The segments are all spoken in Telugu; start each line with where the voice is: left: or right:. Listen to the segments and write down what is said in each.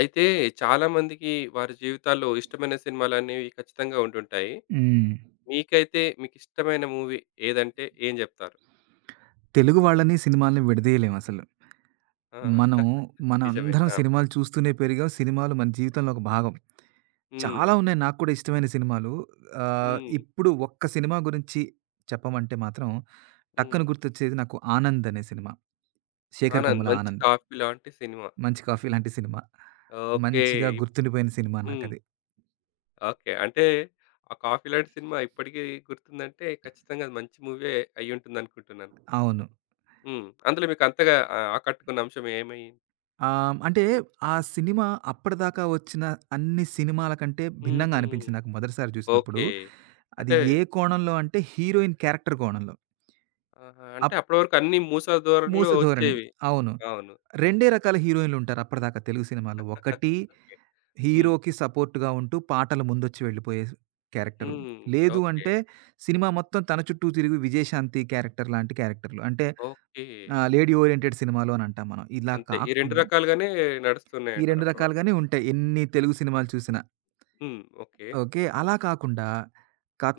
left: అయితే చాలామందికి వారి జీవితాల్లో ఇష్టమైన సినిమాలనేవి ఖచ్చితంగా ఉంటుంటాయి.
right: హ్మ్.
left: మీకైతే మీకిష్టమైన మూవీ ఏదంటే ఏం జెప్తారు?
right: తెలుగు వాళ్ళని, సినిమాలని విడదీయలేమసలు.
left: ఆ!
right: మనం
left: నిజమే.
right: మనందరం
left: ఆ!
right: సినిమాలు చూస్తూనే పెరిగాం. సినిమాలు మన జీవితంలో ఒక భాగం.
left: హ్మ్.
right: చాలా ఉన్నాయి నాకు కూడా ఇష్టమైన సినిమాలు.
left: హ్మ్.
right: ఇప్పుడు ఒక్క సినిమా గురించి చెప్పమంటే మాత్రం టక్కున
left: హ్మ్.
right: గుర్తొచ్చేది నాకు 'ఆనంద్' అనే సినిమా. 'శేఖర్
left: 'ఆనంద్'
right: కమ్ముల
left: మంచి
right: ఆనంద్'.
left: కాఫీ లాంటి సినిమా.
right: 'మంచి కాఫీ' లాంటి సినిమా.
left: ఓకే.
right: మంచిగా
left: ఇప్
right: గుర్తుండిపోయిన సినిమా
left: హ్మ్.
right: నాకది.
left: ఓకే. అంటే ఆ 'కాఫీ' లాంటి సినిమా ఇప్పటికి గుర్తుందంటే ఖచ్చితంగా అది మంచి మూవీయే అయ్యుంటుందనుకుంటున్నాను.
right: అవును.
left: హ్మ్. అందులో మీకు అంతగా ఆకట్టుకున్న అంశం ఏమి?
right: అంటే ఆ సినిమా అప్పటిదాకా వచ్చిన అన్ని సినిమాల కంటే భిన్నంగా
left: హ్మ్.
right: అనిపించింది నాకు మొదటిసారి చూసినప్పుడు.
left: ఓకే.
right: అది
left: అంటే
right: ఏ కోణంలో అంటే హీరోయిన్ క్యారెక్టర్ కోణంలో.
left: ఆహా! అంటే
right: అప్
left: అప్పటి వరకు అన్నీ మూస
right: 'మూస
left: ధోరణిలో
right: ధోరణి'.
left: వచ్చేవి.
right: అవును.
left: అవును.
right: 2 రకాల హీరోయిన్‌లు ఉంటారు అప్పటిదాకా తెలుగు సినిమాల్లో. ఒకటి,
left: ఓకే. హ్మ్.
right: హీరోకి సపోర్ట్‌గా ఉంటూ పాటలు ముందొచ్చి వెళ్ళిపోయే క్యారెక్టరు.
left: హ్మ్.
right: లేదు
left: ఓకే.
right: అంటే సినిమా మొత్తం తన చుట్టూ తిరిగి విజయశాంతి క్యారెక్టర్ లాంటి క్యారెక్టర్‌లు. అంటే
left: ఓకే.
right: లేడీ ఓరియెంటెడ్ సినిమాలు అని అంటాం మనం. ఇలా
left: అంతే. ఈ 2
right: కాకుండా
left: రకాలుగానే
right: ఈ
left: నడుస్తున్నాయంటారు
right: 2
left: అప్పటి వరకు.
right: రకాలుగానే ఉంటాయి ఎన్ని తెలుగు సినిమాలు చూసినా.
left: హ్మ్. ఓకే.
right: ఓకే. అలా కాకుండా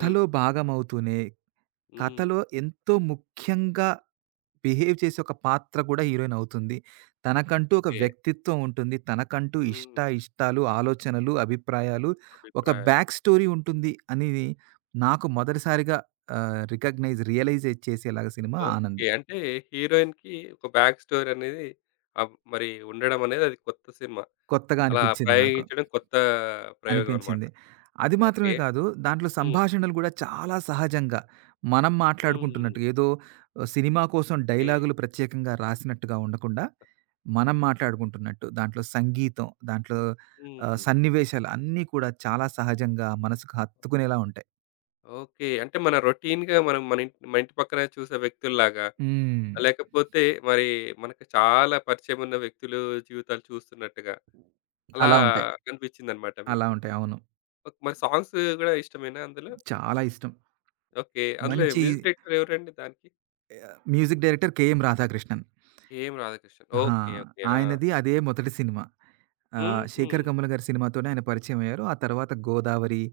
left: హ్మ్.
right: భాగమవుతూనే,
left: హ్మ్.
right: కథలో ఎంతో ముఖ్యంగా బిహేవ్ చేసే ఒక పాత్ర కూడా హీరోయిన్ అవుతుంది. తనకంటూ ఒక
left: ఓకే.
right: వ్యక్తిత్వం ఉంటుంది. తనకంటూ
left: హ్మ్.
right: ఇష్టాలు, ఆలోచనలు, అభిప్రాయాలు, ఒక
left: అభిప్రాయాలు.
right: బ్యాక్ స్టోరీ ఉంటుంది అని నాకు మొదటిసారిగా రియలైజ్ చేసేలాగా సినిమా 'ఆనంద్.'
left: ఓకే. అంటే హీరోయిన్‌కి ఒక బ్యాక్ స్టోరీ అనేది మరి ఉండడం అనేది అది కొత్త సినిమా.
right: కొత్తగా
left: అలా
right: అనిపించింది నాకు.
left: ప్రయోగించడం కొత్త ప్రయోగం అన్నమాట.
right: అనిపించింది. అది
left: ఓకే.
right: మాత్రమే కాదు, దాంట్లో
left: హ్మ్.
right: సంభాషణలు గూడా చాలా సహజంగా, మనం
left: హ్మ్.
right: మాట్లాడుకుంటున్నట్టు ఏదో సినిమా కోసం
left: ఓకే.
right: డైలాగులు ప్రత్యేకంగా రాసినట్టుగా ఉండకుండా, మనం మాట్లాడుకుంటున్నట్టు దాంట్లో సంగీతం, దాంట్లో
left: హ్మ్.
right: సన్నివేశాలు అన్నీ కూడా చాలా సహజంగా మనసుకు హత్తుకునేలా ఉంటాయి.
left: ఓకే. అంటే మన రొటీన్‌గా మనం మన ఇంటి పక్కన చూసే వ్యక్తుల్లాగా,
right: హ్మ్.
left: లేకపోతే మరి మనకు చాలా పరిచయమున్న వ్యక్తులు జీవితాలు చూస్తున్నట్టుగా అలా
right: అలా ఉంటాయి.
left: అనిపించిందనమాట
right: అలా
left: మీకు.
right: ఉంటాయి. అవును.
left: ఓకే. మరి సాంగ్స్ గూడా ఇష్టమేనా అందులో?
right: చాలా ఇష్టం.
left: ఓకే. అందులో
right: మంచి
left: మ్యూజిక్ డైరెక్టర్ ఎవరండి దానికి?
right: Music director 'KM Radhakrishnan.'
left: 'KM Radhakrishnan.'
right: ఆహా!
left: ఓకే. ఓకే. ఆ!
right: ఆయనది అదే మొదటి సినిమా.
left: హుహు.
right: 'శేఖర్ కమ్ముల' గారి సినిమాతోనే ఆయన పరిచయం అయ్యారు. ఆ తర్వాత 'గోదావరి',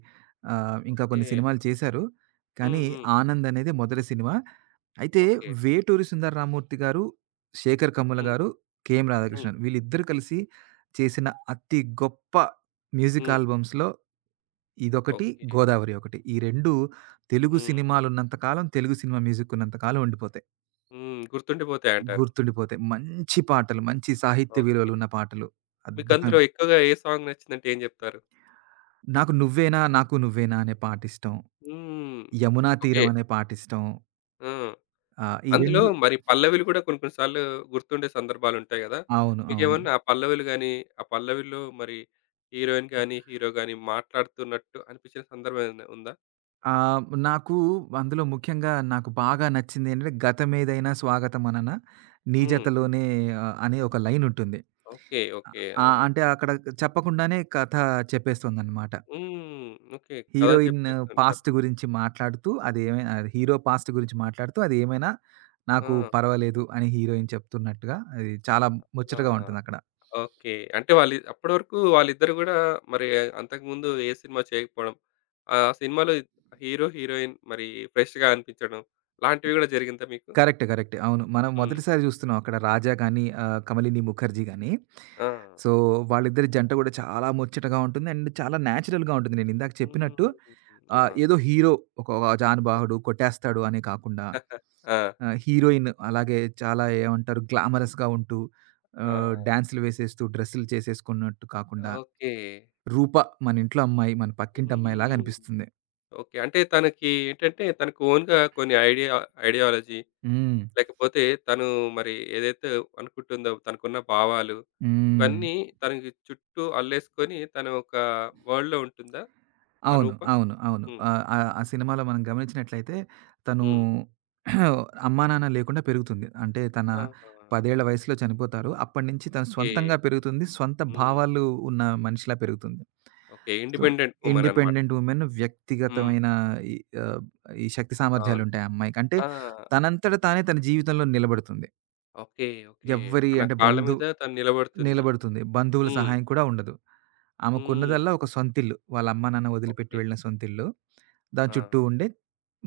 right: ఇంకా
left: ఓకే.
right: కొన్ని సినిమాలు చేశారు. కానీ
left: హ్మ్. హ్మ్.
right: 'ఆనంద్' అనేది మొదటి సినిమా. అయితే
left: ఓకే.
right: వేటూరి సుందర రామమూర్తి గారు, శేఖర్ కమ్ముల
left: హ్మ్.
right: గారు, కెఎం
left: హ్మ్.
right: రాధాకృష్ణన్ వీళ్ళిద్దరూ కలిసి చేసిన అతి గొప్ప మ్యూజిక్
left: హ్మ్.
right: ఆల్బమ్స్‌లో ఇదొకటి,
left: ఓకే.
right: 'గోదావరి' ఒకటి. ఈ 2 తెలుగు
left: హ్మ్.
right: సినిమాలున్నంత కాలం, తెలుగు సినిమా మ్యూజిక్ ఉన్నంత కాలం ఉండిపోతాయి.
left: హ్మ్. గుర్తుండిపోతాయంటారు.
right: గుర్తుండిపోతాయి. మంచి పాటలు, మంచి సాహిత్య
left: ఓకే.
right: విలువలున్న పాటలు.
left: మీకు
right: అద్భుతమైన
left: అందులో ఎక్కువగా ఏ సాంగ్ నచ్చిందంటే ఏం జెప్తారు?
right: 'నాకు నువ్వేనా నాకు నువ్వేనా' అనే పాటిష్టం.
left: హ్మ్.
right: 'యమునా
left: ఓకే.
right: తీరం' అనే పాటిష్టం.
left: ఆ!
right: ఈ
left: అందులో
right: 2.
left: మరి పల్లవిలు గూడా కొన్ని కొన్ని సార్లు గుర్తుండే సందర్భాలుంటాయి గదా!
right: అవును. అవును.
left: మీకేమన్నా ఆ పల్లవిలు గాని, ఆ పల్లవిలో మరి హీరోయిన్ గాని, హీరో గాని మాట్లాడుతున్నట్టు అనిపించిన సందర్భం ఏదైనా ఉందా?
right: ఆహ్, నాకు అందులో ముఖ్యంగా నాకు బాగా నచ్చిందేంటంటే 'గతమేదైనా స్వాగతమనన నీ
left: హ్మ్.
right: జతలోనే' అనే ఒక లైనుంటుంది.
left: ఓకే. ఓకే. ఆ!
right: అంటే అక్కడ చెప్పకుండానే కథ చెప్పేస్తుందనమాట.
left: హ్మ్. ఓకే. కథ
right: హీరోయిన్
left: చెప్పేస్తుంటారు.
right: పాస్ట్ గురించి మాట్లాడుతూ అది ఏమైనా, హీరో పాస్ట్ గురించి మాట్లాడుతూ అదేమైనా నాకు
left: ఆ!
right: పర్వాలేదు అని హీరోయిన్ చెప్తున్నట్టుగా అది చాలా
left: ఆ!
right: ముచ్చటగా ఉంటుందక్కడ.
left: ఓకే. అంటే వాళ్ళు అప్పటి వరకు వాళ్ళిద్దరు గూడా మరి అంతకుముందు ఏ సినిమా చేయకపోవడం, ఆ సినిమాలో హీరో, హీరోయిన్ మరి ఫ్రెష్‌గా అనిపించడం లాంటివి గూడా జరిగిందా మీకు?
right: కరెక్ట్. కరెక్ట్. అవును. మనం
left: హ్మ్.
right: మొదటిసారి చూస్తున్నాం అక్కడ 'రాజా' గాని, 'కమలిని ముఖర్జీ' గాని.
left: ఆ!
right: సో, వాళ్ళిద్దరి జంట కూడా చాలా ముచ్చటగా ఉంటుంది. అండ్ చాలా నేచురల్‌గా ఉంటుంది. నేనిందాక చెప్పినట్టు
left: హ్మ్. ఆ!
right: ఏదో హీరో ఒక ఒక జానుబాహుడు కొట్టేస్తాడు అని కాకుండా,
left: ఆ!
right: హీరోయిన్ అలాగే చాలా ఏమంటారు గ్లామరస్‌గా ఉంటూ
left: ఆ!
right: డాన్స్‌లు వేసేస్తూ, డ్రెస్సులు చేసేసుకున్నట్టు కాకుండా
left: ఓకే.
right: 'రూప' మన ఇంట్లో అమ్మాయి, మన పక్కింటి అమ్మాయిలాగా
left: హ్మ్.
right: అనిపిస్తుంది.
left: ఓకే. అంటే తనకి ఏంటంటే తనకు ఓన్‌గా కొన్ని ఐడియా ఐడియాలజీ
right: హ్మ్.
left: లేకపోతే తను మరి ఏదైతే అనుకుంటుందో తనకున్న భావాలు
right: హ్మ్.
left: ఇవన్నీ తనకి చుట్టూ అల్లేసుకొని తను ఒక వరల్డ్‌లో ఉంటుందా? ఆ
right: అవును.
left: రూప?
right: అవును. అవును.
left: హ్మ్.
right: ఆహ్, ఆహ్, ఆ సినిమాలో మనం గమనించినట్లయితే తను
left: హ్మ్.
right: అమ్మానాన్న లేకుండా పెరుగుతుంది. అంటే తన
left: ఆహా!
right: 10 ఏళ్ల వయసులో చనిపోతారు. అప్పటినుంచి తను హుహు.
left: ఓకే.
right: స్వంతంగా పెరుగుతుంది. స్వంత
left: హ్మ్.
right: భావాలు ఉన్న మనిషిలా పెరుగుతుంది.
left: ఓకే.
right: సో,
left: ఇండిపెండెంట్ వుమన్ అన్నమాట.
right: ఇండిపెండెంట్ వుమెన్
left: హ్మ్.
right: వ్యక్తిగతమైన ఈ ఆహ్, ఈ శక్తి
left: అవును.
right: సామర్థ్యాలుంటాయి ఆ అమ్మాయికి. అంటే
left: ఆ!
right: తనంతట తానే తన జీవితంలో నిలబడుతుంది.
left: ఓకే. ఓకే.
right: ఎవ్వరి
left: తన
right: అంటే
left: కాళ్ళ
right: బంధు
left: మీద తను నిలబడుతుంది.
right: నిలబడుతుంది. బంధువుల
left: హ్మ్.
right: సహాయం కూడా ఉండదు.
left: హ్మ్.
right: ఆమెకున్నదల్లా ఒక సొంతిల్లు. వాళ్ళ అమ్మా, నాన్న వదిలిపెట్టి
left: ఓకే.
right: వెళ్ళిన సొంతిల్లు. దాని
left: ఆ!
right: చుట్టూ ఉండే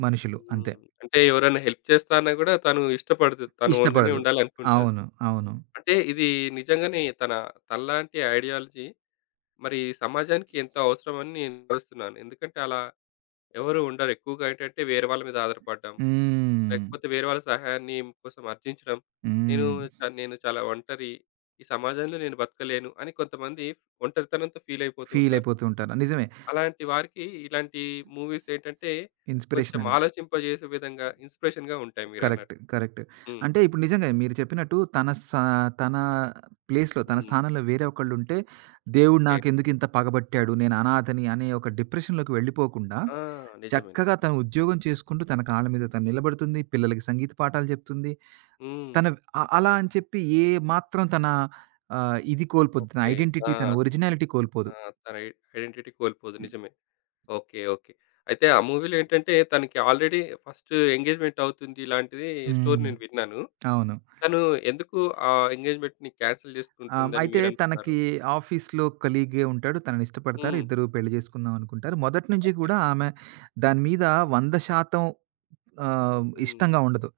right: మనుషులు
left: హ్మ్.
right: అంతే.
left: అంటే ఎవరైనా హెల్ప్ చేస్తా అన్నా గూడా తను ఇష్టపడదు. తను ఓన్‌గానే
right: ఇష్టపడదు.
left: ఉండాలనుకుంటది.
right: అవును. అవును.
left: అంటే ఇది నిజంగానే తన తనలాంటి ఐడియాలజీ మరి ఈ సమాజానికి ఎంతో అవసరమని నేను భావిస్తున్నాను. ఎందుకంటే అలా ఎవరు ఉండరు. ఎక్కువగా ఏంటంటే వేరే వాళ్ళ మీద ఆధారపడడం,
right: హ్మ్.
left: లేకపోతే వేరే వాళ్ళ సహాయాన్ని కోసం అర్జించడం. నేను
right: హ్మ్.
left: నేను చాలా ఒంటరి. ఈ సమాజంలో నేను బతకలేను అని కొంతమంది ఒంటరితనంతో ఫీల్ అయిపోతూ ఉంటారు.
right: ఫీలయిపోతూ ఉంటారు. నిజమే.
left: అలాంటి వారికి ఇలాంటి మూవీస్ ఏంటంటే కొంచెం
right: ఇన్‌స్పిరేషనల్.
left: ఆలోచింపజేసే విధంగా ఇన్స్‌పిరేషన్‌గా ఉంటాయి
right: కరెక్ట్.
left: మీరన్నట్టు.
right: కరెక్ట్.
left: హ్మ్.
right: అంటే ఇప్పుడు నిజంగా మీరు చెప్పినట్టు తన ప్లేస్‌లో, తన
left: హ్మ్.
right: స్థానంలో వేరే ఒకళ్ళుంటే, దేవుడు
left: ఓకే.
right: నాకెందుకింత పగబట్టాడు, నేను అనాథని అనే ఒక డిప్రెషన్‌లోకి వెళ్ళిపోకుండా,
left: ఆ! నిజమే.
right: చక్కగా
left: నిజమే.
right: తను ఉద్యోగం చేసుకుంటూ, తన కాళ్ళ మీద తను నిలబడుతుంది. పిల్లలకి సంగీత పాఠాలు చెప్తుంది.
left: హ్మ్.
right: తన అ అలా అని చెప్పి ఏ మాత్రం తన ఇది కోల్పోద్దు. తన
left: ఓకే.
right: ఐడెంటిటీ,
left: ఆ!
right: తన ఒరిజినాలిటీ కోల్పోదు.
left: ఆ! తన ఐ ఐడెంటిటీ కోల్పోదు. నిజమే. ఓకే. ఓకే. అయితే ఆ మూవీలో ఏంటంటే తనకి ఆల్రెడీ ఫస్ట్ ఎంగేజ్‌మెంట్ అవుతుంది ఇలాంటిది స్టోరీ
right: హ్మ్.
left: నేను విన్నాను.
right: అవును.
left: తను ఎందుకు ఆ ఎంగేజ్‌మెంట్‌ని క్యాన్సెల్
right: ఆ!
left: చేసుకుంటుందని
right: అయితే
left: మీరనుకున్నారు?
right: తనకి ఆఫీస్‌లో కొలీగే ఉంటాడు. తననిష్టపడతారు.
left: హ్మ్.
right: ఇద్దరు పెళ్లి చేసుకుందాం అనుకుంటారు. మొదటి నుంచి
left: ఓకే.
right: కూడా ఆమె దాని మీద 100%
left: హ్మ్.
right: ఇష్టంగా ఉండదు.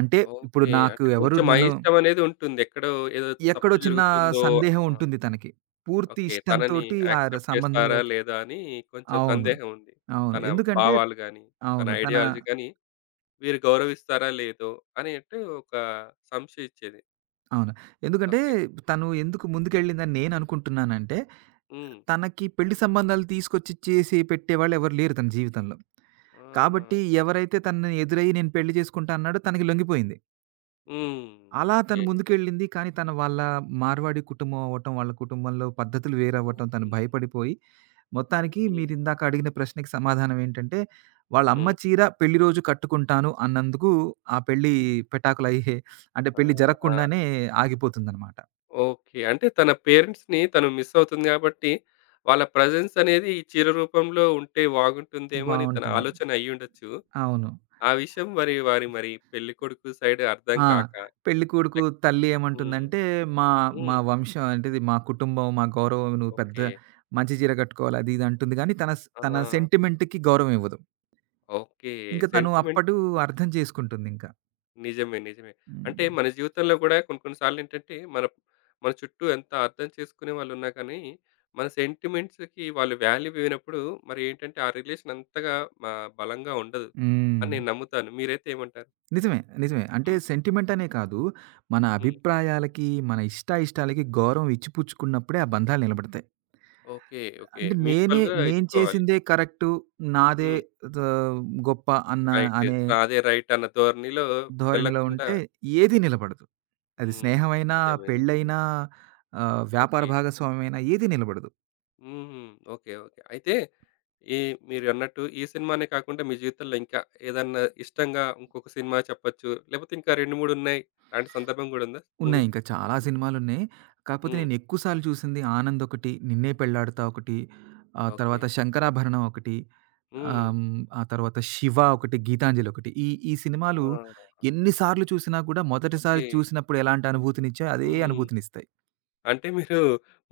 right: అంటే ఇప్పుడు
left: ఓకే.
right: నాకు
left: అంటే
right: ఎవరు
left: కొంచెం
right: నన్ను
left: అయిష్టమనేది ఉంటుంది. ఎక్కడో ఏదో
right: ఎక్కడో
left: తప్పు
right: చిన్న
left: జరుగుతుందో.
right: సందేహం
left: ఆ!
right: ఉంటుంది తనకి. పూర్తి
left: ఓకే. తనని
right: ఇష్టంతోటి ఆ ర
left: యాక్సెప్ట్ చేస్తారా?
right: సంబంధంలోకి
left: లేదా? అని కొంచెం
right: అవును.
left: సందేహం ఉంది.
right: అవును.
left: తన
right: ఎందుకంటే
left: భావాలు గాని, తన
right: అవును. తన
left: ఐడియాలజీ గాని వీరు గౌరవిస్తారా? లేదో? అనేట్టు ఒక సంశయిచ్చేది.
right: అవును. ఎందుకంటే
left: ఓకే.
right: తను ఎందుకు ముందుకెళ్ళిందని నేను అనుకుంటున్నానంటే,
left: హ్మ్.
right: తనకి పెళ్లి సంబంధాలు తీసుకొచ్చి చేసి పెట్టేవాళ్ళు ఎవరు లేరు తన జీవితంలో.
left: ఆహా!
right: కాబట్టి ఎవరైతే తనని ఎదురయ్యి నేను పెళ్లి చేసుకుంటా అన్నాడో తనకి లొంగిపోయింది.
left: హ్మ్.
right: అలా తను
left: ఓకే.
right: ముందుకెళ్ళింది. కానీ తను వాళ్ళ మార్వాడి కుటుంబం అవ్వటం, వాళ్ళ కుటుంబంలో పద్ధతులు వేరవ్వటం తను
left: హ్మ్.
right: భయపడిపోయి, మొత్తానికి
left: హ్మ్.
right: మీరిందాక అడిగిన ప్రశ్నకి సమాధానం ఏంటంటే, వాళ్ళ అమ్మ
left: హ్మ్.
right: చీర పెళ్లి రోజు కట్టుకుంటాను అన్నందుకు ఆ పెళ్లి పెటాకులయ్యే అంటే పెళ్లి జరగకుండానే
left: ఆ!
right: ఆగిపోతుందనమాట.
left: ఓకే. అంటే తన పేరెంట్స్‌ని తను మిస్ అవుతుంది గాబట్టి, వాళ్ళ ప్రెజెన్స్ అనేది ఈ చీర రూపంలో ఉంటే బాగుంటుందేమో అని తన
right: బావుంటుంది.
left: ఆలోచన అయ్యుండొచ్చు.
right: అవును.
left: ఆ విషయం మరి వారి మరి పెళ్ళికొడుకు సైడ్ అర్థం
right: ఆ!
left: కాక
right: పెళ్ళికొడుకు
left: లైక్
right: తల్లి
left: హ్మ్.
right: ఏమంటుందంటే, "మా మా
left: హ్మ్.
right: వంశం అంటేది మా కుటుంబం, మా గౌరవం నువ్వు పెద్ద
left: ఓకే.
right: మంచి చీర కట్టుకోవాలి" అది ఇది అంటుంది గానీ,
left: ఆ!
right: తన సెంటిమెంట్‌కి గౌరవం ఇవ్వదు.
left: ఓకే.
right: ఇంక తను
left: సెంటిమెంట్.
right: అప్పుడు అర్థం చేసుకుంటుందింక.
left: నిజమే. నిజమే. అంటే
right: హ్మ్.
left: మన జీవితంలో గూడా కొన్ని కొన్ని సార్లేంటంటే మన మన చుట్టూ ఎంత అర్థం చేసుకునే వాళ్ళున్నా కానీ, మన సెంటిమెంట్స్‌కి వాళ్ళు వాల్యూ ఇవ్వనప్పుడు మరి ఏంటంటే ఆ రిలేషన్ అంతగా మా బలంగా ఉండదు అని
right: హ్మ్.
left: నేను నమ్ముతాను. మీరైతే ఏమంటారు?
right: నిజమే. నిజమే. అంటే
left: హ్మ్.
right: సెంటిమెంట్ అనే కాదు, మన
left: హ్మ్.
right: అభిప్రాయాలకి, మన ఇష్టాయిష్టాలకి గౌరవం ఇచ్చిపుచ్చుకున్నప్పుడే ఆ బంధాలు నిలబడతాయి.
left: ఓకే. ఓకే.
right: అంటే నేనే
left: మ్యూచువల్‌గా
right: నేను
left: ఇచ్చుకోవాలి.
right: చేసిందే కరెక్టు, నాదే
left: హ్మ్.
right: ద గొప్ప అన్న
left: రైట్.
right: అనే
left: అదే రైట్ అన్న ధోరణిలో
right: ధోరణిలో
left: వెళ్ళకుండా.
right: ఉంటే ఏది నిలబడదు. అది
left: హ్మ్.
right: స్నేహమైనా,
left: నిజమే. నిజమే.
right: పెళ్ళైనా, వ్యాపార
left: ఓకే.
right: భాగస్వామ్యమైనా ఏది నిలబడదు.
left: హుహు. ఓకే. ఓకే. అయితే ఈ మీరన్నట్టు ఈ సినిమానే కాకుండా మీ జీవితంలో ఇంకా ఏదన్నా ఇష్టంగా ఇంకొక సినిమా చెప్పొచ్చు. లేకపోతే ఇంకా 2, 3 ఉన్నాయి. అలాంటి సందర్భం గూడా ఉందా
right: ఉన్నాయి
left: మూవీస్?
right: ఇంకా చాలా సినిమాలున్నాయి. కాకపోతే
left: హ్మ్.
right: నేను ఎక్కువ సార్లు చూసింది 'ఆనంద్' ఒకటి, 'నిన్నే పెళ్లాడతా' ఒకటి, ఆ
left: ఓకే.
right: తర్వాత 'శంకరాభరణం' ఒకటి,
left: హ్మ్.
right: ఆ తర్వాత 'శివ' ఒకటి, 'గీతాంజలి' ఒకటి. ఈ ఈ సినిమాలు
left: ఆ!
right: ఎన్ని సార్లు చూసినా కూడా మొదటిసారి
left: ఓకే.
right: చూసినప్పుడు ఎలాంటి అనుభూతినిచ్చాయో అదే
left: హ్మ్.
right: అనుభూతినిస్తాయి.
left: అంటే మీరు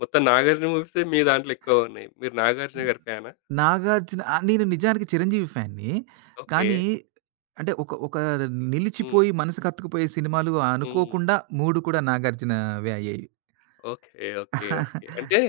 left: మొత్తం 'నాగార్జున' మూవీసే మీ దాంట్లో ఎక్కువ ఉన్నాయి. మీరు
right: హ్మ్.
left: 'నాగార్జున' గారి ఫ్యానా?
right: 'నాగార్జున' ఆ! నేను నిజానికి 'చిరంజీవి' ఫ్యాన్‌ని.
left: ఓకే.
right: కానీ అంటే ఒక ఒక
left: హ్మ్.
right: నిలిచిపోయి మనసుకత్తుకుపోయే సినిమాలు
left: హ్మ్.
right: అనుకోకుండా 3 కూడా 'నాగార్జున'వే అయ్యాయి.
left: ఓకే. ఓకే. ఓకే. అంటే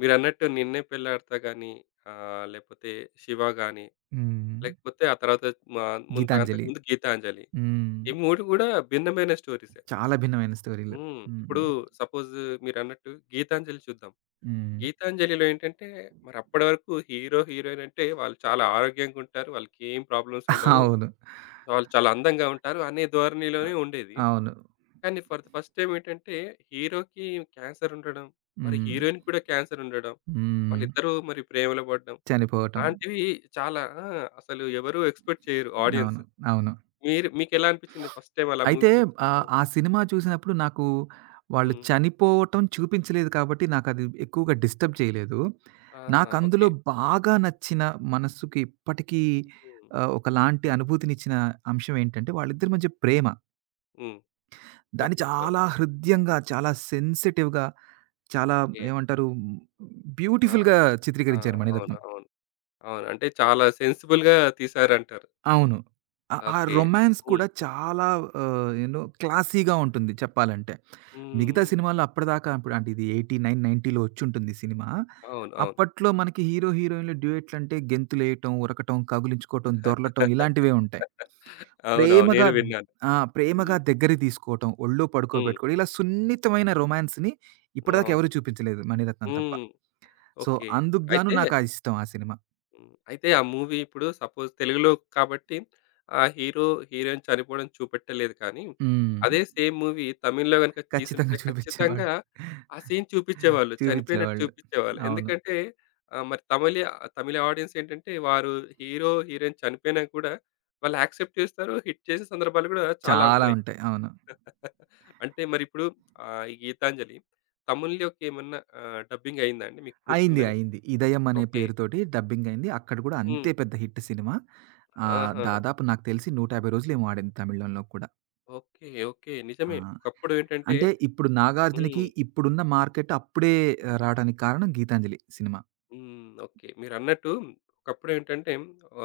left: మీరన్నట్టు 'నిన్నే పెళ్లాడతా' గాని లేకపోతే 'శివ' గాని
right: హ్మ్.
left: లేకపోతే ఆ తర్వాత మా ముంత
right: 'గీతాంజలి.'
left: అంతకుముందు 'గీతాంజలి.'
right: హ్మ్.
left: ఈ 3 కూడా భిన్నమైన స్టోరీసే.
right: చాలా భిన్నమైన స్టోరీలు.
left: హ్మ్.
right: హ్మ్.
left: ఇప్పుడు సపోజ్ మీరన్నట్టు 'గీతాంజలి' చూద్దాం.
right: హ్మ్.
left: 'గీతాంజలి'లో ఏంటంటే మరి అప్పటి వరకు హీరో, హీరోయిన్ అంటే వాళ్ళు చాలా ఆరోగ్యంగా ఉంటారు. వాళ్ళకేం ప్రాబ్లమ్స్ ఉండవు.
right: అవును.
left: వాళ్ళు చాలా అందంగా ఉంటారు అనే
right: అ
left: ధోరణిలోనే ఉండేది.
right: అవును.
left: కానీ ఫర్ ద ఫస్ట్ టైమ్ ఏంటంటే హీరోకి క్యాన్సర్ ఉండడం, మరి
right: హ్మ్.
left: హీరోయిన్‌కి కూడా క్యాన్సర్ ఉండడం,
right: హ్మ్.
left: వాళ్ళిద్దరూ మరి ప్రేమలో పడడం
right: చనిపోవటం.
left: లాంటివి చాలా ఆ! అసలు ఎవరు ఎక్స్‌పెక్ట్ చేయరు
right: అవును.
left: ఆడియన్స్.
right: అవును.
left: మీరు మీకెలా అనిపిచ్చింది ఫస్ట్ టైమ్ అలా
right: అయితే
left: మూవీ చూసినప్పుడు?
right: ఆ సినిమా చూసినప్పుడు నాకు వాళ్ళు
left: హ్మ్.
right: చనిపోవటం చూపించలేదు కాబట్టి నాకది ఎక్కువగా డిస్టర్బ్ చేయలేదు.
left: ఆ!
right: నాకందులో
left: ఓకే.
right: బాగా నచ్చిన మనస్సుకి ఇప్పటికీ
left: హ్మ్.
right: ఒకలాంటి అనుభూతినిచ్చిన అంశం ఏంటంటే వాళ్ళిద్దరి మధ్య ప్రేమ.
left: హ్మ్.
right: దాన్ని
left: ఓకే. లవ్.
right: చాలా హృద్యంగా, చాలా సెన్సిటివ్‌గా, చాలా
left: ఓకే.
right: ఏమంటారు
left: ఆ!
right: బ్యూటిఫుల్‌గా
left: ఆ!
right: చిత్రీకరించారు
left: అవును.
right: 'మణిరత్నం.'
left: అవును. అవును. అంటే చాలా సెన్సిబుల్‌గా తీశారంటారు.
right: అవును. ఆ ఆ
left: ఓకే.
right: రొమాన్స్
left: హ్మ్.
right: కూడా చాలా యూ నో క్లాసీగా ఉంటుంది చెప్పాలంటే. మిగతా
left: హ్మ్.
right: సినిమాల్లో అప్పటిదాకా అప్పుడు అంటే ఇది 89, 90లో వచ్చుంటుంది సినిమా.
left: అవును. అవును.
right: అప్పట్లో మనకి హీరో, హీరోయిన్‌లు డ్యూయెట్లంటే గెంతులేయటం, ఉరకటం, కౌగిలించుకోవటం, దొర్లటం ఇలాంటివే ఉంటాయి.
left: అవునవును.
right: ప్రేమగా
left: నేను విన్నాను.
right: ఆ! ప్రేమగా
left: హ్మ్.
right: దగ్గరికి తీసుకోవటం, ఒళ్ళో
left: హ్మ్.
right: పడుకోబెట్టుకోవడం ఇలా సున్నితమైన రొమాన్స్‌ని ఇప్పటిదాకా
left: అవును.
right: ఎవరు చూపించలేదు 'మణిరత్నం' తప్ప.
left: హ్మ్.
right: So,
left: okay.
right: అందుకు గాను
left: అయితే
right: నాకు ఆ ఇష్టం ఆ సినిమా.
left: హ్మ్. అయితే ఆ మూవీ ఇప్పుడు సపోజ్ తెలుగులో కాబట్టి ఆ హీరో, హీరోయిన్ చనిపోవడం చూపెట్టలేదు కానీ,
right: హ్మ్.
left: అదే సేమ్ మూవీ తమిళ్‌లో గనుక
right: ఖచ్చితంగా
left: తీసుంటే
right: చూపించేవాళ్ళు.
left: ఖచ్చితంగా ఆ సీన్ చూపిచ్చేవాళ్ళు. చనిపోయినట్టు
right: చూపించేవాళ్ళు.
left: చూపిచ్చేవాళ్ళు.
right: అవును.
left: ఎందుకంటే మరి తమిళ తమిళ ఆడియన్స్ ఏంటంటే వారు హీరో, హీరోయిన్ చనిపోయినా కూడా వాళ్ళు యాక్సెప్ట్ చేస్తారు. హిట్ చేసే సందర్భాలు కూడా చాలా
right: చాలా
left: ఉన్నాయి.
right: ఉంటాయి. అవును.
left: అంటే మరిప్పుడు ఈ 'గీతాంజలి' తమిళ్‌లోకి ఏమన్నా డబ్బింగ్ అయిందా అండి? మీకు
right: అయింది.
left: గుర్తుందేమో.
right: అయింది. 'ఇదయం' అనే
left: ఓకే.
right: పేరుతోటి డబ్బింగ్ అయింది. అక్కడ కూడా
left: హ్మ్.
right: అంతే పెద్ద హిట్ సినిమా.
left: ఆహా!
right: దాదాపు నాకు తెలిసి 150 రోజులేమో ఆడింది తమిళంలో కూడా.
left: ఓకే. ఓకే.
right: ఆ!
left: నిజమే. ఒకప్పుడు ఏంటంటే
right: అంటే ఇప్పుడు
left: హ్మ్.
right: 'నాగార్జునకి' ఇప్పుడున్న మార్కెట్ అప్పుడే రావడానికి కారణం 'గీతాంజలి' సినిమా.
left: హ్మ్. ఓకే. మీరన్నట్టు ఒకప్పుడేంటంటే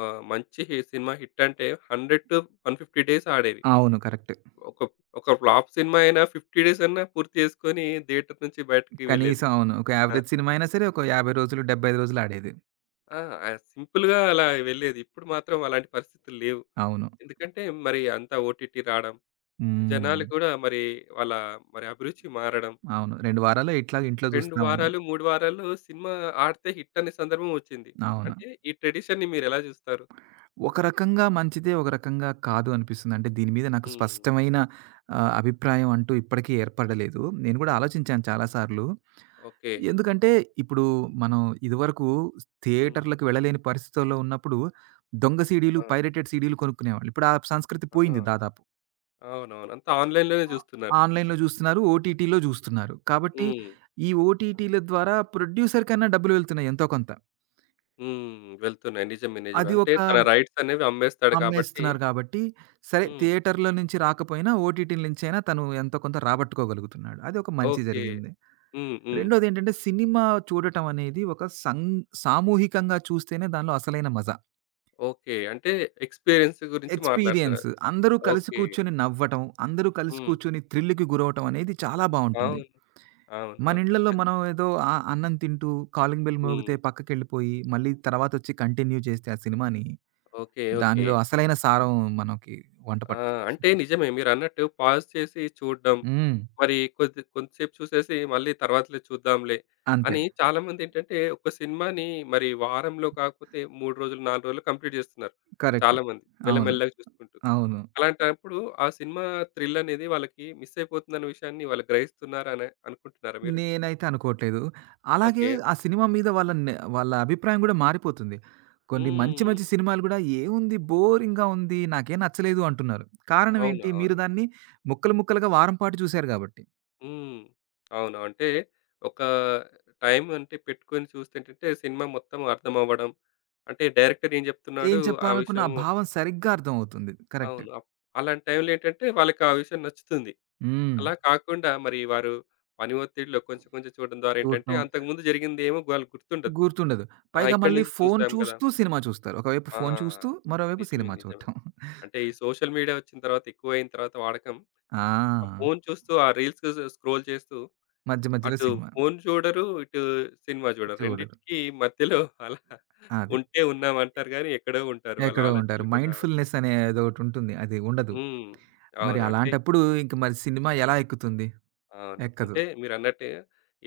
left: మంచి సినిమా హిట్ అంటే 100-150 డేస్ ఆడేవి.
right: అవును. కరెక్ట్.
left: ఒక ఒక ఫ్లాప్ సినిమా అయినా 50 డేస్ అన్నా పూర్తి చేసుకొని థియేటర్ నుంచి బయటికి వెళ్ళేది.
right: కనీసం అవును. ఒక
left: ఆ!
right: యావరేజ్ సినిమా అయినా సరే ఒక 50 రోజులు, 75 రోజులు ఆడేది.
left: ఆ! సింపుల్‌గా అలా వెళ్ళేది. ఇప్పుడు మాత్రం అలాంటి పరిస్థితులు లేవు.
right: అవును.
left: ఎందుకంటే మరి అంతా ఓటీటీ రావడం,
right: హ్మ్.
left: జనాలు కూడా మరి వాళ్ళ మరి అభిరుచి మారడం,
right: అవును. 2 వారాల్లో ఇట్లా ఇంట్లో
left: 2
right: చూస్తామని.
left: వారాలు, 3 వారాలు సినిమా ఆడితే హిట్ అనే సందర్భం వచ్చింది.
right: అవును.
left: అంటే ఈ ట్రెడిషన్‌ని మీరెలా జూస్తారు?
right: ఒక రకంగా మంచిదే. ఒక రకంగా కాదు అనిపిస్తుంది. అంటే దీని మీద నాకు
left: హ్మ్.
right: స్పష్టమైన అభిప్రాయం అంటూ ఇప్పటికీ ఏర్పడలేదు. నేను కూడా ఆలోచించాను చాలా సార్లు.
left: ఓకే.
right: ఎందుకంటే ఇప్పుడు మనం ఇదివరకు
left: హ్మ్.
right: థియేటర్‌లకి వెళ్ళలేని పరిస్థితుల్లో ఉన్నప్పుడు దొంగ సీడీలు,
left: ఆ!
right: పైరేటెడ్ సీడీలు కొనుక్కునేవాళ్ళు. ఇప్పుడు ఆ సంస్కృతి
left: ఆ!
right: పోయింది దాదాపు.
left: అవునవును. అంతా ఆన్‌లైన్‌లోనే
right: ఆ!
left: జూస్తున్నారు.
right: ఆన్‌లైన్‌లో జూస్తున్నారు. ఓటీటీలో జూస్తున్నారు. కాబట్టి
left: హ్మ్.
right: ఈ ఓటీటీల ద్వారా ప్రొడ్యూసర్ కన్నా డబ్బులు వెళ్తున్నాయి ఎంతో కొంత.
left: హ్మ్. వెళ్తున్నాయి. నిజమే. నిజమే.
right: అది
left: అంటే
right: ఒక
left: తన రైట్స్ అనేవి అమ్మేస్తాడు కాబట్టి
right: అమ్మేస్తున్నారు గాబట్టి, సరే
left: హ్మ్.
right: థియేటర్‌లో నుంచి రాకపోయినా ఓటీటీల నుంచైనా తను ఎంతో కొంత రాబట్టుకోగలుగుతున్నాడు. అది ఒక మంచి
left: ఓకే.
right: జరిగింది.
left: హ్మ్. హ్మ్.
right: రెండోదేంటంటే సినిమా చూడటం అనేది ఒక సం సామూహికంగా చూస్తేనే దానిలో అసలైన మజా.
left: ఓకే. అంటే ఎక్స్‌పీరియన్స్ గురించి
right: ఎక్స్‌పీరియన్స్,
left: మాట్లాడుతున్నారు.
right: అందరూ కలిసి
left: ఓకే.
right: కూర్చొని నవ్వటం, అందరూ కలిసి
left: హ్మ్.
right: కూర్చొని థ్రిల్‌కి గురవ్వటం అనేది చాలా బావుంటుంది.
left: అవును.
right: మన
left: అవునవును.
right: ఇళ్ళల్లో మనం ఏదో ఆ అన్నం తింటూ కాలింగ్ బెల్ మోగితే
left: హ్మ్.
right: పక్కకెళ్ళిపోయి, మళ్ళీ తర్వాతొచ్చి కంటిన్యూ చేస్తే ఆ సినిమాని,
left: ఓకే. ఓకే.
right: దానిలో అసలైన సారం మనకి వంట
left: ఆ!
right: పట్టదు.
left: అంటే నిజమే మీరన్నట్టు పాజ్ చేసి చూడడం.
right: హ్మ్.
left: మరి కొద్ది కొంతసేపు చూసేసి మళ్ళీ తర్వాతలే చూద్దాంలే
right: అంతే.
left: అని చాలామందేంటంటే ఒక సినిమాని మరి వారంలో కాకపోతే 3 రోజులు, 4 రోజులు కంప్లీట్ చేస్తున్నారు.
right: కరెక్ట్.
left: చాలామంది
right: అవును.
left: మెల్లమెల్లగా చూసుకుంటూ.
right: అవును.
left: అలాంటప్పుడు ఆ సినిమా థ్రిల్ అనేది వాళ్ళకి మిస్ అయిపోతుందన్న విషయాన్ని వాళ్ళు గ్రహిస్తున్నారని అనుకుంటున్నారా మీరు?
right: నేనైతే అనుకోవట్లేదు. అలాగే
left: ఓకే.
right: ఆ సినిమా మీద వాళ్ళ అభిప్రాయం గూడా మారిపోతుంది. కొన్ని మంచి
left: హ్మ్.
right: మంచి సినిమాలు గూడా "ఏముంది బోరింగ్‌గా ఉంది. నాకేం నచ్చలేదు" అంటున్నారు. కారణం
left: అవును.
right: ఏంటి? మీరు
left: అవును.
right: దాన్ని ముక్కలు ముక్కలుగా వారం పాటు చూసారు గాబట్టి.
left: హ్మ్. అవును. అంటే ఒక టైం అంటే పెట్టుకొని చూస్తేంటంటే సినిమా మొత్తం అర్థమవ్వడం. అంటే డైరెక్టర్ ఏం
right: ఏం
left: చెప్తున్నాడు ఆ
right: చెప్పాలనుకున్న
left: విషయం.
right: ఆ భావం సరిగ్గా అర్థమవుతుంది. కరెక్ట్.
left: అవును. అలాంటి టైంలో ఏంటంటే వాళ్ళకి ఆ విషయం నచ్చుతుంది.
right: హ్మ్.
left: అలా కాకుండా మరి వారు పని ఒత్తిడిలో కొంచెం కొంచెం చూడడం ద్వారా ఏంటంటే
right: చూడటం
left: అంతకుముందు జరిగిందేమో వాళ్ళకి గుర్తుండదు.
right: గుర్తుండదు.
left: ఆ!
right: పైగా
left: ఇక్కడి
right: మళ్ళీ
left: నుంచి
right: ఫోను
left: చూసాం కదా!
right: చూస్తూ సినిమా చూస్తారు. ఒకవైపు
left: ఆ!
right: ఫోను చూస్తూ, మరోవైపు
left: నిజమే.
right: సినిమా
left: నిజమే.
right: చూడటం.
left: అంటే ఈ సోషల్ మీడియా వచ్చిన తర్వాత ఎక్కువైన తర్వాత వాడకం. ఆ
right: ఆ!
left: ఫోను చూస్తూ ఆ రీల్స్ స్క్రోల్ చేస్తూ
right: మధ్య మధ్యలో
left: అటు
right: సినిమా
left: ఫోను చూడరు. ఇటు సినిమా చూడరు.
right: చూడరు.
left: రెండిటికి మధ్యలో అలా
right: అది.
left: ఉంటే ఉన్నామంటారు గానీ, ఎక్కడో ఉంటారు. వాళ్ళ
right: ఎక్కడో ఉంటారు.
left: ఆలోచనలు కూడా ఉంటారు.
right: మైండ్‌ఫుల్‌నెస్ అనే అదోటుంటుంది. అది ఉండదు.
left: హ్మ్.
right: మరి
left: అవును. అంటే
right: అలాంటప్పుడు ఇంక మరి సినిమా ఎలా ఎక్కుతుంది?
left: అవును.
right: ఎక్కదు.
left: అంటే మీరన్నట్టే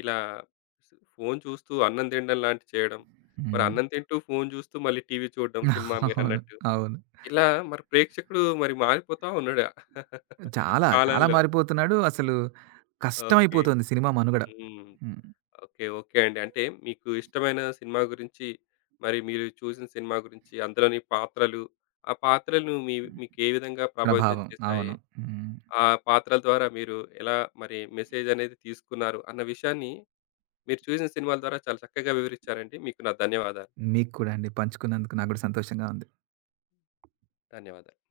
left: ఇలా ఫోను చూస్తూ అన్నం తినడం లాంటివి చేయడం. మరి
right: హ్మ్.
left: అన్నం తింటూ ఫోను చూస్తూ మళ్ళీ టీవీ చూడడం సినిమా
right: అవును.
left: మీరన్నట్టు.
right: అవును.
left: ఇలా మరి ప్రేక్షకుడు మరి మారిపోతా ఉన్నాడు.
right: చాలా
left: కాలంలో.
right: మారిపోతున్నాడు. అసలు
left: ఓకే.
right: కష్టమైపోతుంది సినిమా మనుగడ.
left: హ్మ్.
right: హ్మ్.
left: ఓకే. ఓకే అండి. అంటే మీకు ఇష్టమైన సినిమా గురించి, మరి మీరు చూసిన సినిమా గురించి, అందులోని పాత్రలు, ఆ పాత్రలను మీకే విధంగా ప్రభావితం
right: ప్రభావం.
left: చేశాయి?
right: అవును. హ్మ్.
left: ఆ పాత్రల ద్వారా మీరు ఎలా మరి మెసేజ్ అనేది తీసుకున్నారు? అన్న విషయాన్ని మీరు చూసిన సినిమాల ద్వారా చాలా చక్కగా వివరించారండి. మీకు నా ధన్యవాదాలు.
right: మీకు కూడా అండి. పంచుకున్నందుకు నాకు గూడా సంతోషంగా ఉంది.
left: ధన్యవాదాలు.